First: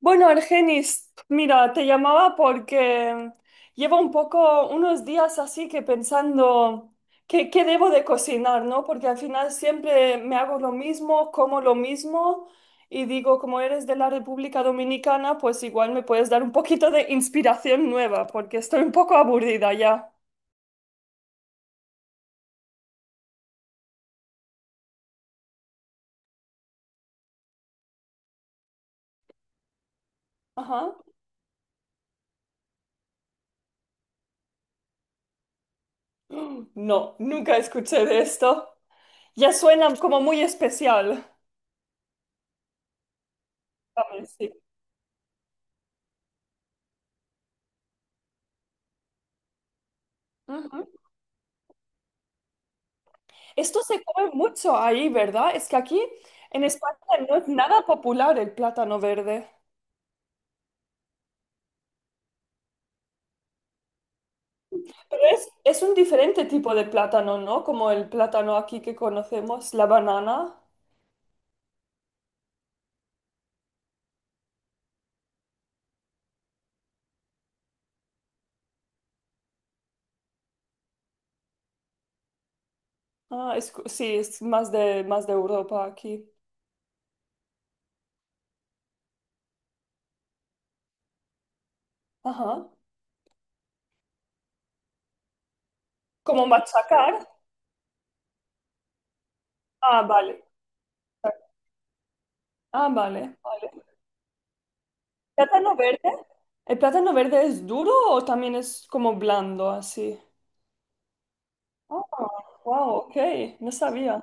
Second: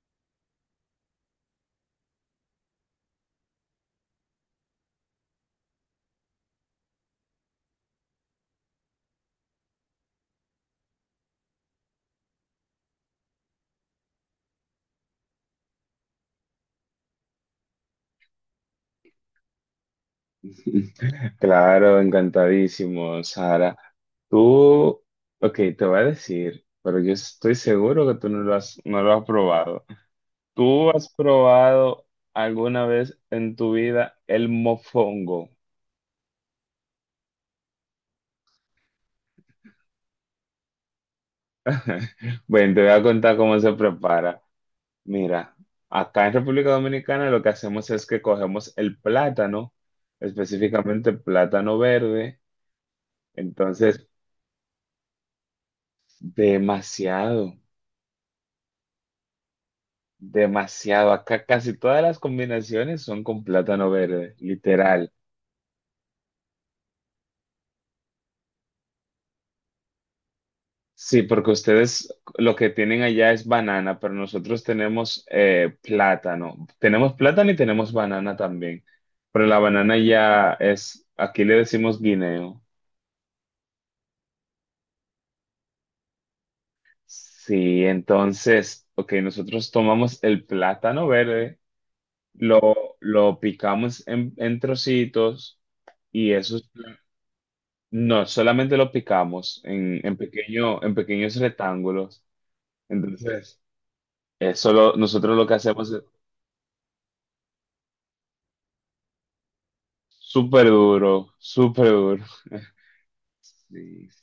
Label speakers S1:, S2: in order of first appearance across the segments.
S1: Bueno, Argenis, mira, te llamaba porque llevo un poco, unos días así que pensando qué debo de cocinar, ¿no? Porque al final siempre me hago lo mismo, como lo mismo y digo, como eres de la República Dominicana, pues igual me puedes dar un poquito de inspiración nueva, porque estoy un poco aburrida ya.
S2: Claro, encantadísimo, Sara. Tú, ok, te voy a decir, pero yo estoy seguro que tú no lo has probado.
S1: Ajá.
S2: ¿Tú has probado alguna vez en tu vida el mofongo?
S1: No, nunca escuché de esto. Ya suena como muy especial.
S2: Bueno, te voy a contar cómo se
S1: ¿Sabes?
S2: prepara. Mira, acá en República Dominicana lo que hacemos es que cogemos el plátano,
S1: Sí.
S2: específicamente plátano verde,
S1: Esto se
S2: entonces
S1: come mucho ahí, ¿verdad? Es que aquí en España no es
S2: demasiado.
S1: nada popular el plátano verde.
S2: Demasiado. Acá casi todas las combinaciones son con plátano verde, literal.
S1: Pero es un diferente tipo de plátano, ¿no? Como el plátano aquí que conocemos, la banana.
S2: Sí, porque ustedes lo que tienen allá es banana, pero nosotros tenemos plátano. Tenemos plátano y tenemos banana también. Pero la banana ya es, aquí le decimos guineo.
S1: Ah, es, sí, es más de Europa aquí.
S2: Sí, entonces, ok, nosotros tomamos el plátano verde, lo,
S1: Ajá.
S2: lo picamos en trocitos y
S1: Como
S2: eso.
S1: machacar.
S2: No, solamente lo picamos
S1: Ah,
S2: en
S1: vale.
S2: pequeño, en pequeños rectángulos.
S1: Ah, vale,
S2: Entonces,
S1: vale.
S2: nosotros lo que
S1: ¿Plátano
S2: hacemos
S1: verde?
S2: es
S1: ¿El plátano verde es duro o también es como blando así?
S2: súper duro, súper
S1: Ah,
S2: duro.
S1: wow, ok, no
S2: Sí,
S1: sabía.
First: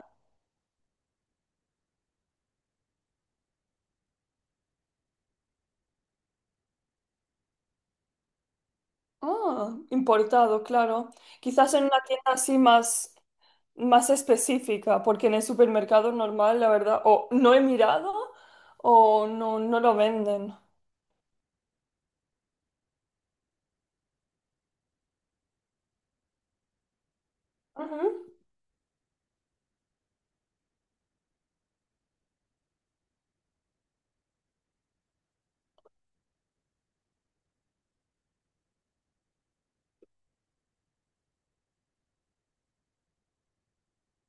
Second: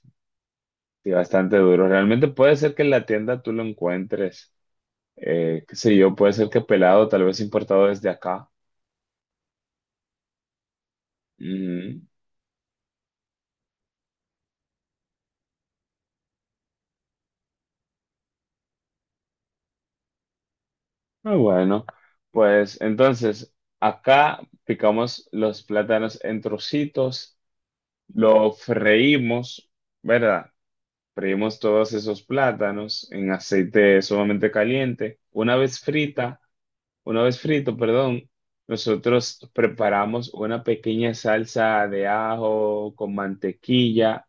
S2: sí, bastante duro. Realmente puede ser que en la tienda tú lo encuentres, qué sé yo, puede ser que pelado, tal vez importado desde acá.
S1: Ah, importado, claro. Quizás en
S2: Ujú.
S1: una tienda así más, más específica, porque en el supermercado normal, la verdad, o no he mirado o no, no lo venden.
S2: Muy bueno, pues entonces acá picamos los plátanos en trocitos,
S1: Ujú,
S2: lo freímos, ¿verdad? Freímos todos esos plátanos en aceite sumamente caliente. Una vez frito, perdón, nosotros preparamos una pequeña salsa de ajo con mantequilla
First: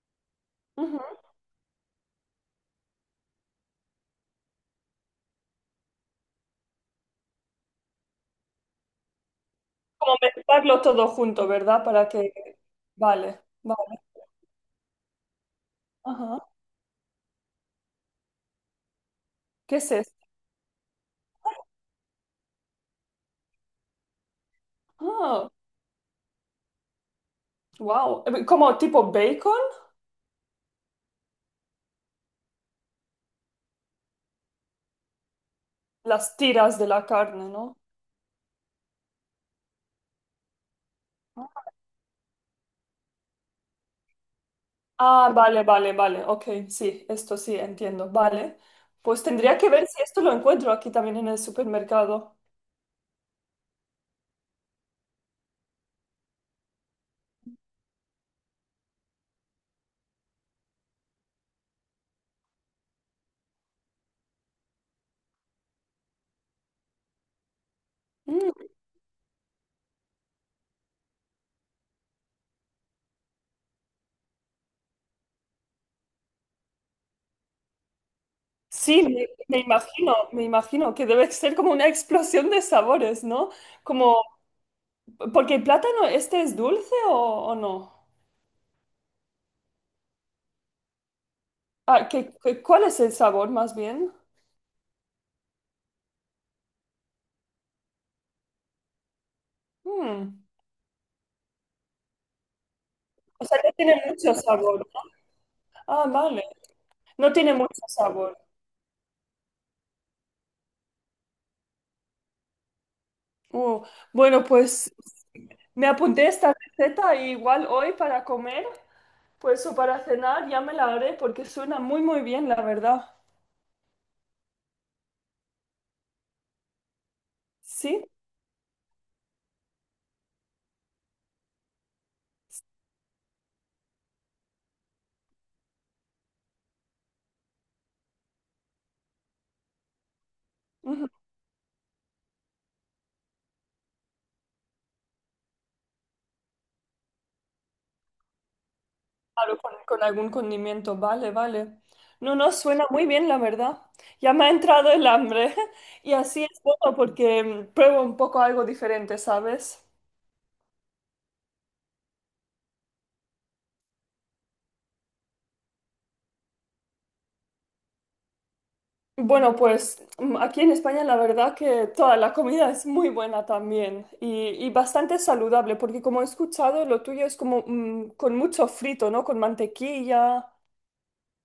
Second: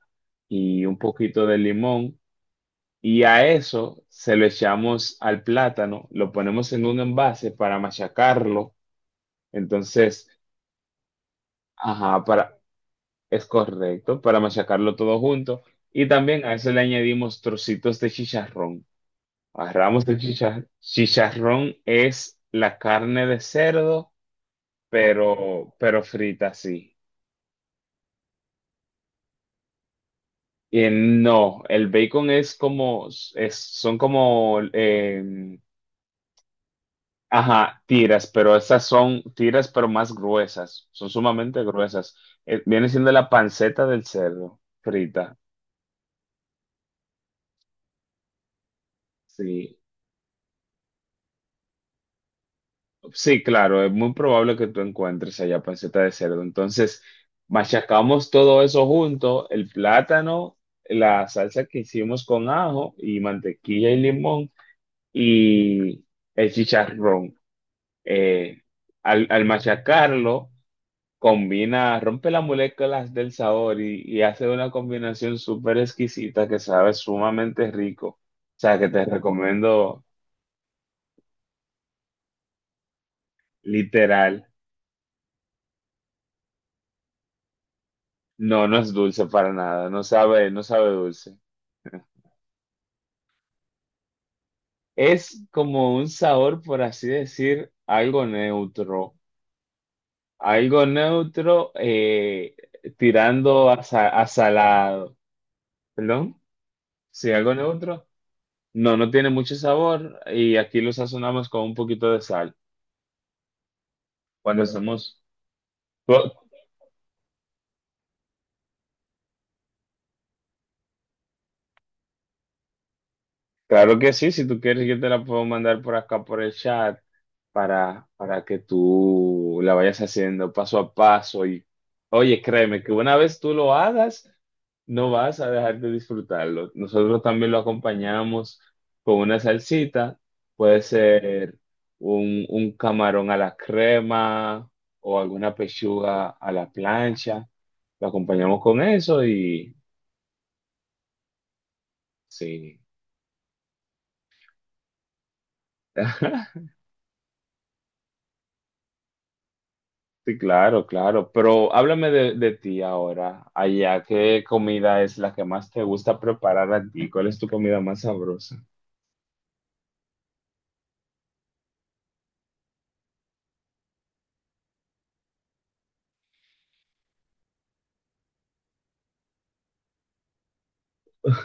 S2: y un
S1: ujú.
S2: poquito de limón. Y a eso se lo echamos al plátano, lo ponemos en un envase para machacarlo.
S1: Como
S2: Entonces,
S1: mezclarlo todo junto, ¿verdad? Para
S2: ajá,
S1: que... Vale,
S2: es
S1: vale.
S2: correcto, para machacarlo todo junto. Y también
S1: Ajá.
S2: a eso le añadimos trocitos de chicharrón.
S1: ¿Qué es
S2: Agarramos
S1: esto?
S2: el chicharrón, es la carne de cerdo,
S1: Ah,
S2: pero frita sí.
S1: wow. Como tipo bacon,
S2: Y no, el bacon es como, son como,
S1: las tiras de la carne, ¿no?
S2: ajá, tiras, pero más gruesas, son sumamente gruesas. Viene siendo la panceta del cerdo,
S1: Ah,
S2: frita,
S1: vale, vale, vale. Ok, sí, esto sí, entiendo. Vale. Pues tendría que
S2: sí.
S1: ver si esto lo encuentro aquí también en el supermercado.
S2: Sí, claro, es muy probable que tú encuentres allá panceta de cerdo. Entonces, machacamos todo eso junto, el plátano, la salsa que hicimos con ajo y mantequilla y limón y el chicharrón.
S1: Mm,
S2: Eh, al machacarlo, combina, rompe las moléculas del sabor y hace una combinación súper exquisita que sabe sumamente rico. O sea, que
S1: sí,
S2: te
S1: me
S2: recomiendo
S1: imagino, me imagino que debe ser como una explosión de sabores, ¿no? Como,
S2: literal.
S1: porque el plátano este es dulce o no.
S2: No, no es dulce para nada, no sabe, no sabe dulce.
S1: Ah, ¿ cuál es el sabor más bien?
S2: Es como un sabor, por así decir,
S1: Mm,
S2: algo neutro
S1: O sea,
S2: tirando
S1: no
S2: a,
S1: tiene
S2: a
S1: mucho sabor.
S2: salado.
S1: Ah,
S2: ¿Perdón?
S1: vale. No
S2: Sí,
S1: tiene
S2: algo
S1: mucho
S2: neutro.
S1: sabor.
S2: No, no tiene mucho sabor y aquí lo sazonamos con un poquito de sal.
S1: Uh, bueno,
S2: Cuando
S1: pues
S2: hacemos,
S1: me
S2: ¿tú?
S1: apunté esta receta igual hoy para comer. Pues eso para cenar ya me la haré porque suena muy muy bien, la verdad.
S2: Claro que sí, si tú quieres yo te la puedo mandar por acá por el chat
S1: ¿Sí?
S2: para que tú la vayas haciendo paso a paso y oye, créeme que una vez tú lo hagas, no vas a dejar de disfrutarlo. Nosotros también lo acompañamos con una salsita, puede
S1: Ujú,
S2: ser un camarón a la crema o alguna pechuga a la plancha, lo acompañamos con eso
S1: claro,
S2: y
S1: con algún condimento, vale, vale. No, no,
S2: sí.
S1: suena muy bien, la verdad. Ya me ha entrado el hambre y así es bueno porque pruebo un poco algo diferente, ¿sabes?
S2: Sí, claro, claro. Pero háblame de ti ahora. Allá, ¿qué comida es la que más te gusta preparar a ti? ¿Cuál es tu comida más sabrosa?
S1: Bueno, pues aquí en España la verdad que toda la comida es muy buena también y bastante saludable porque como he escuchado, lo tuyo es como con mucho frito, ¿no? Con mantequilla.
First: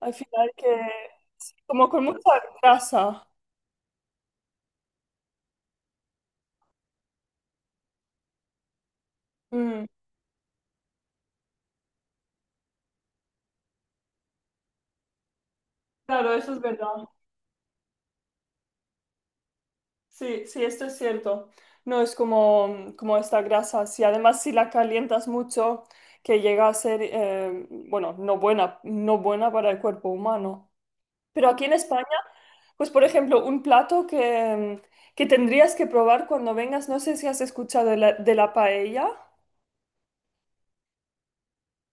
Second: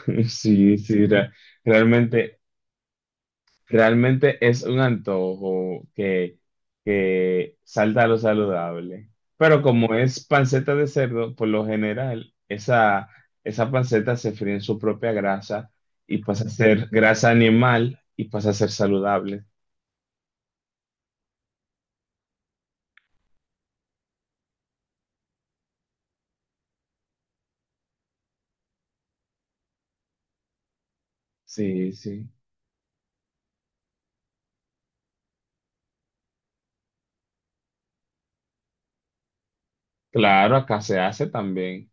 S1: Al final que,
S2: Sí, sí,
S1: como con mucha
S2: realmente,
S1: grasa.
S2: realmente es un antojo que salta a lo saludable. Pero
S1: Mm,
S2: como es panceta de cerdo, por lo general, esa panceta se fríe en su propia grasa y
S1: claro,
S2: pasa a
S1: eso es
S2: ser
S1: verdad.
S2: grasa animal y pasa a ser saludable.
S1: Sí, sí, esto es cierto. No es como, como esta grasa. Si además si la calientas mucho, que llega a ser, bueno, no buena, no buena para el cuerpo humano. Pero aquí en
S2: Sí,
S1: España,
S2: sí.
S1: pues por ejemplo, que tendrías que probar cuando vengas, no sé si has escuchado de la paella.
S2: Claro, acá se hace también.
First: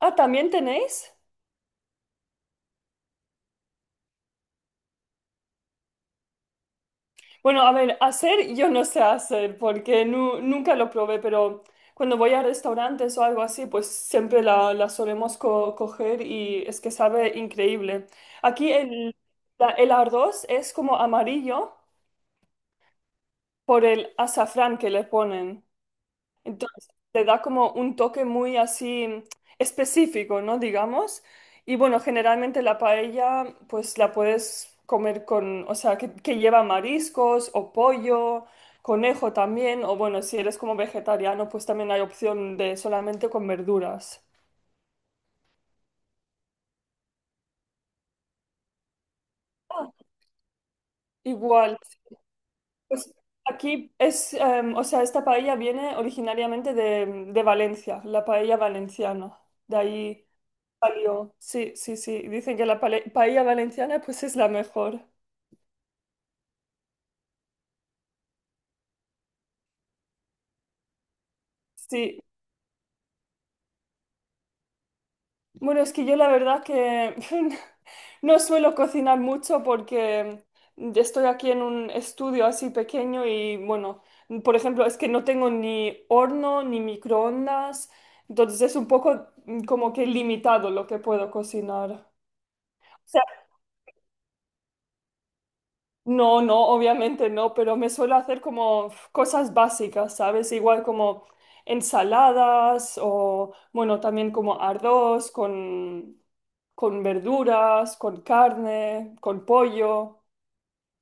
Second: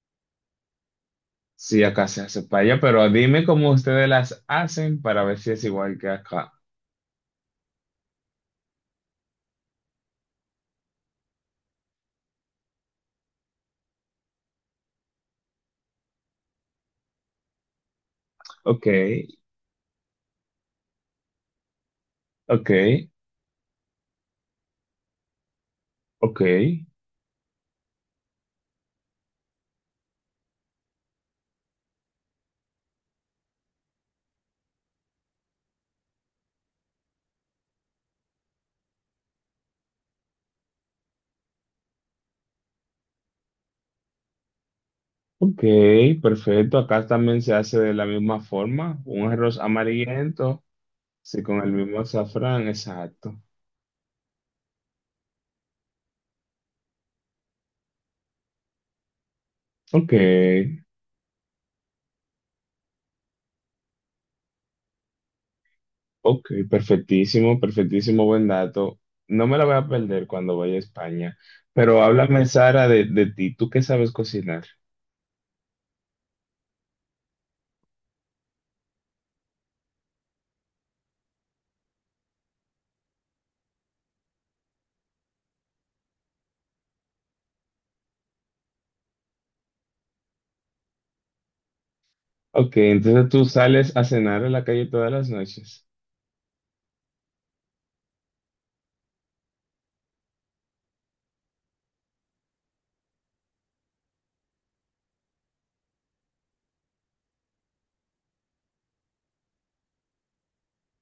S1: Ah, ¿también tenéis?
S2: Sí, acá se hace paella, pero dime cómo ustedes las hacen para ver si es igual que acá.
S1: Bueno, a ver, hacer yo no sé hacer porque nunca lo probé, pero cuando voy a restaurantes o algo así, pues siempre la, la solemos coger y es que sabe increíble. Aquí
S2: Ok,
S1: el, el arroz es como amarillo
S2: ok,
S1: por el azafrán que le ponen.
S2: ok,
S1: Entonces, te da como un toque muy así específico, ¿no? Digamos. Y bueno, generalmente la paella, pues la puedes comer con, o sea, que lleva mariscos o pollo, conejo también, o bueno, si eres como vegetariano, pues también hay opción de solamente con verduras.
S2: ok, perfecto. Acá también se hace de la misma forma. Un arroz
S1: Ah,
S2: amarillento, sí, con el
S1: igual,
S2: mismo azafrán,
S1: pues
S2: exacto.
S1: aquí es, o sea, esta paella viene originariamente de Valencia, la paella valenciana. De
S2: Ok,
S1: ahí. Palio. Sí, sí, sí. Dicen que la paella valenciana pues es la mejor.
S2: ok, perfectísimo, perfectísimo, buen dato. No me la voy a perder cuando vaya a España. Pero
S1: Sí.
S2: háblame, Sara, de ti. ¿Tú qué sabes cocinar?
S1: Bueno, es que yo la verdad que no suelo cocinar mucho porque estoy aquí en un estudio así pequeño y bueno, por ejemplo, es que no tengo ni horno ni microondas, entonces es un poco como que limitado lo que puedo cocinar.
S2: Ok, entonces tú sales a cenar a la calle todas las noches.
S1: No, no, obviamente no, pero me suelo hacer como cosas básicas, ¿sabes? Igual como ensaladas o, bueno, también como arroz con verduras, con carne, con pollo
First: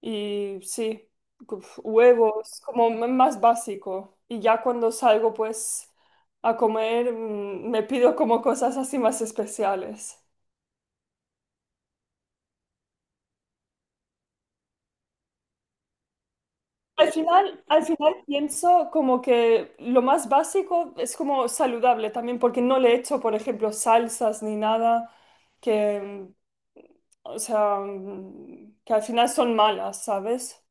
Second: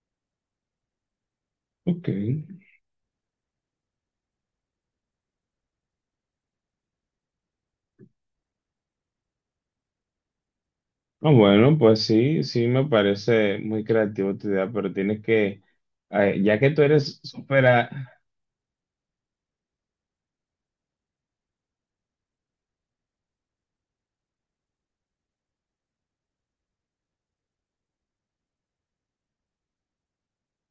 S1: y sí, uf,
S2: Ok.
S1: huevos, como más básico. Y ya cuando salgo pues a comer, me pido como cosas así más especiales.
S2: Ah, bueno, pues sí, sí me parece muy creativo tu idea, pero tienes que, ya que tú eres súper...
S1: Al
S2: a-
S1: final pienso como que lo más básico es como saludable también, porque no le echo, por ejemplo, salsas ni nada que, o sea, que al final son malas, ¿sabes?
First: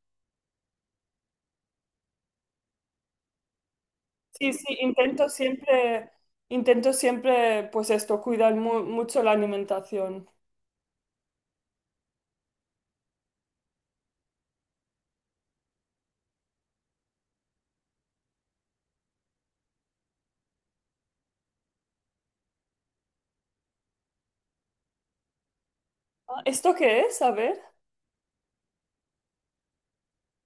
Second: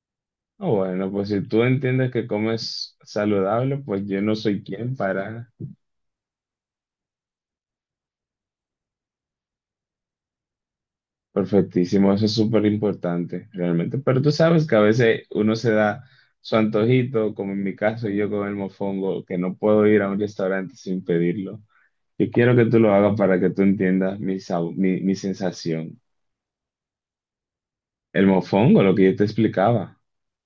S2: Ah, bueno, pues si tú entiendes que comes saludable, pues yo no
S1: Sí,
S2: soy
S1: sí,
S2: quien para...
S1: intento siempre, pues esto, cuidar mucho la alimentación.
S2: Perfectísimo, eso es súper importante, realmente. Pero tú sabes que a veces uno se da su antojito, como en mi caso yo con el mofongo, que no puedo ir a un restaurante sin pedirlo. Yo quiero que tú lo hagas para que tú entiendas mi sensación.
S1: Ah, ¿esto qué es? A ver.
S2: El mofongo, lo que yo te explicaba.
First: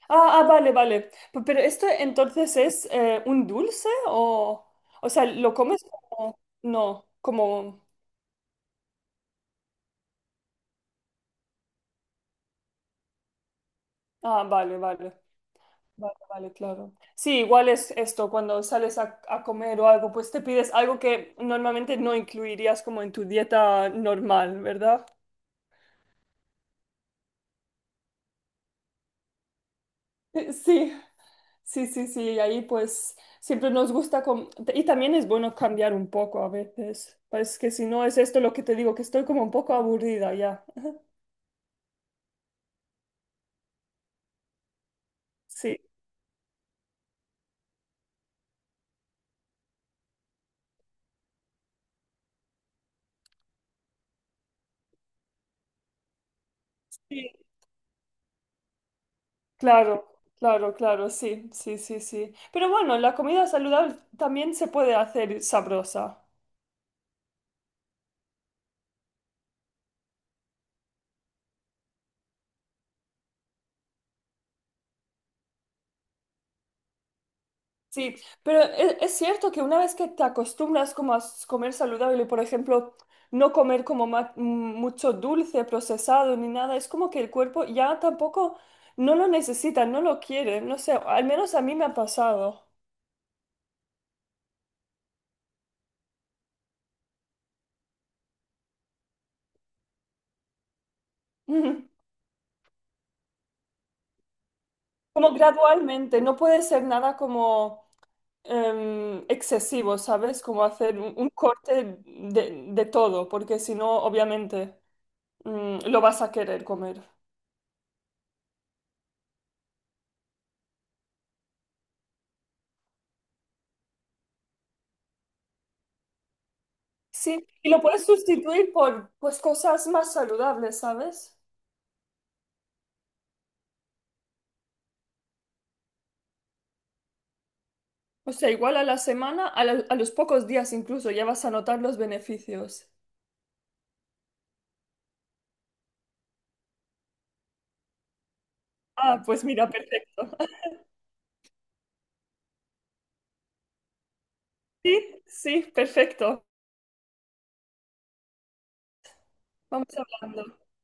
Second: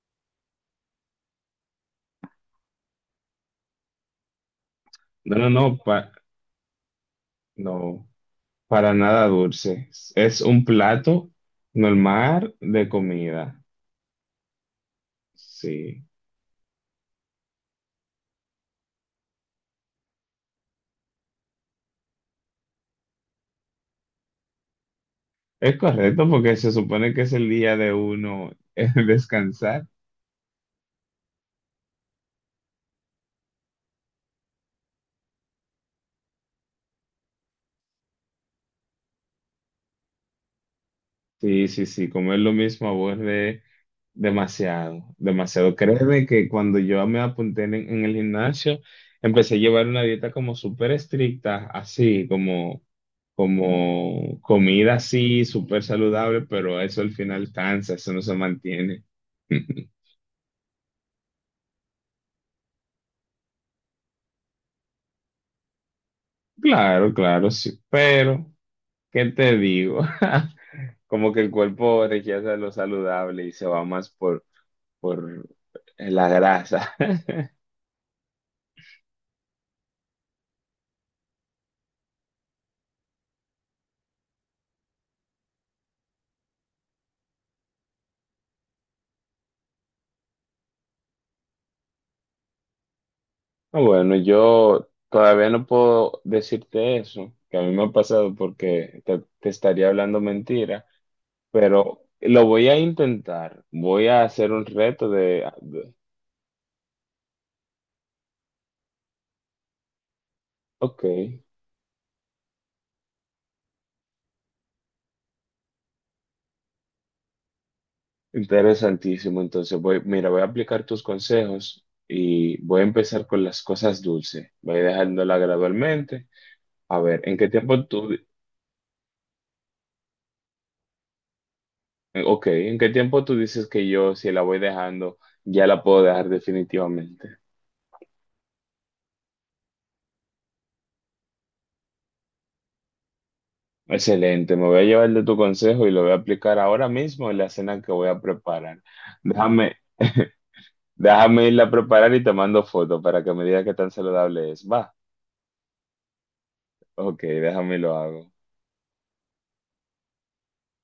S1: Ah, ah, vale, vale. Pero esto entonces es un dulce o sea,
S2: No, no,
S1: ¿lo
S2: no,
S1: comes
S2: pa-
S1: como, no, como...
S2: no, para nada dulce. Es un plato normal de comida.
S1: Ah, vale, vale,
S2: Sí,
S1: vale, vale, claro. Sí, igual es esto, cuando sales a comer o algo, pues te pides algo que normalmente no incluirías como en tu dieta normal, ¿verdad?
S2: es correcto porque se supone que es el día de uno descansar.
S1: Sí, sí, sí, sí, y ahí pues siempre nos gusta, y también es bueno cambiar un poco a veces, pues que si no es esto lo que te digo, que estoy como un poco aburrida ya.
S2: Sí, sí, sí, comer lo mismo aburre. Demasiado, demasiado.
S1: Sí,
S2: Créeme que cuando yo me apunté en el gimnasio, empecé a llevar una dieta como súper estricta, así como, como comida así, súper saludable, pero eso al
S1: sí,
S2: final cansa, eso no se mantiene.
S1: claro, claro, claro, sí, sí, sí, sí. Pero bueno, la comida saludable también se puede hacer sabrosa.
S2: Claro, claro, sí. Pero, ¿qué te digo? Como que el cuerpo rechaza lo saludable y se va más por la grasa.
S1: Sí, pero es, cierto que una vez que te acostumbras como a comer saludable, por ejemplo, no comer como mucho dulce procesado ni nada, es como que el cuerpo ya tampoco no lo necesita, no lo quiere, no sé, al menos a mí me ha pasado.
S2: Ah, bueno, yo todavía no puedo decirte eso, que a mí me ha pasado porque te estaría hablando mentira,
S1: Ujú.
S2: pero lo voy a intentar. Voy a hacer un reto
S1: Como
S2: de-
S1: gradualmente, no puede ser nada como excesivo, ¿sabes? Como hacer
S2: Ok,
S1: un corte de todo, porque si no, obviamente, lo vas a querer comer.
S2: interesantísimo. Entonces, voy, mira, voy a aplicar tus consejos y voy a empezar con las cosas dulces. Voy dejándola gradualmente. A ver, ¿en
S1: Sí,
S2: qué
S1: y lo
S2: tiempo
S1: puedes
S2: tú...
S1: sustituir por pues cosas más saludables, ¿sabes?
S2: Ok, ¿en qué tiempo tú dices que yo, si la voy dejando, ya la puedo dejar definitivamente?
S1: O sea, igual a la semana, a los pocos días incluso, ya vas a notar los beneficios.
S2: Excelente, me voy a llevar de tu consejo y lo voy a aplicar ahora mismo en la cena que voy a preparar.
S1: Ah, pues mira,
S2: Déjame,
S1: perfecto.
S2: déjame irla a preparar y te mando foto para que me digas qué tan saludable es. Va,
S1: Sí, sí, perfecto.
S2: ok, déjame y lo hago.
S1: Vamos hablando.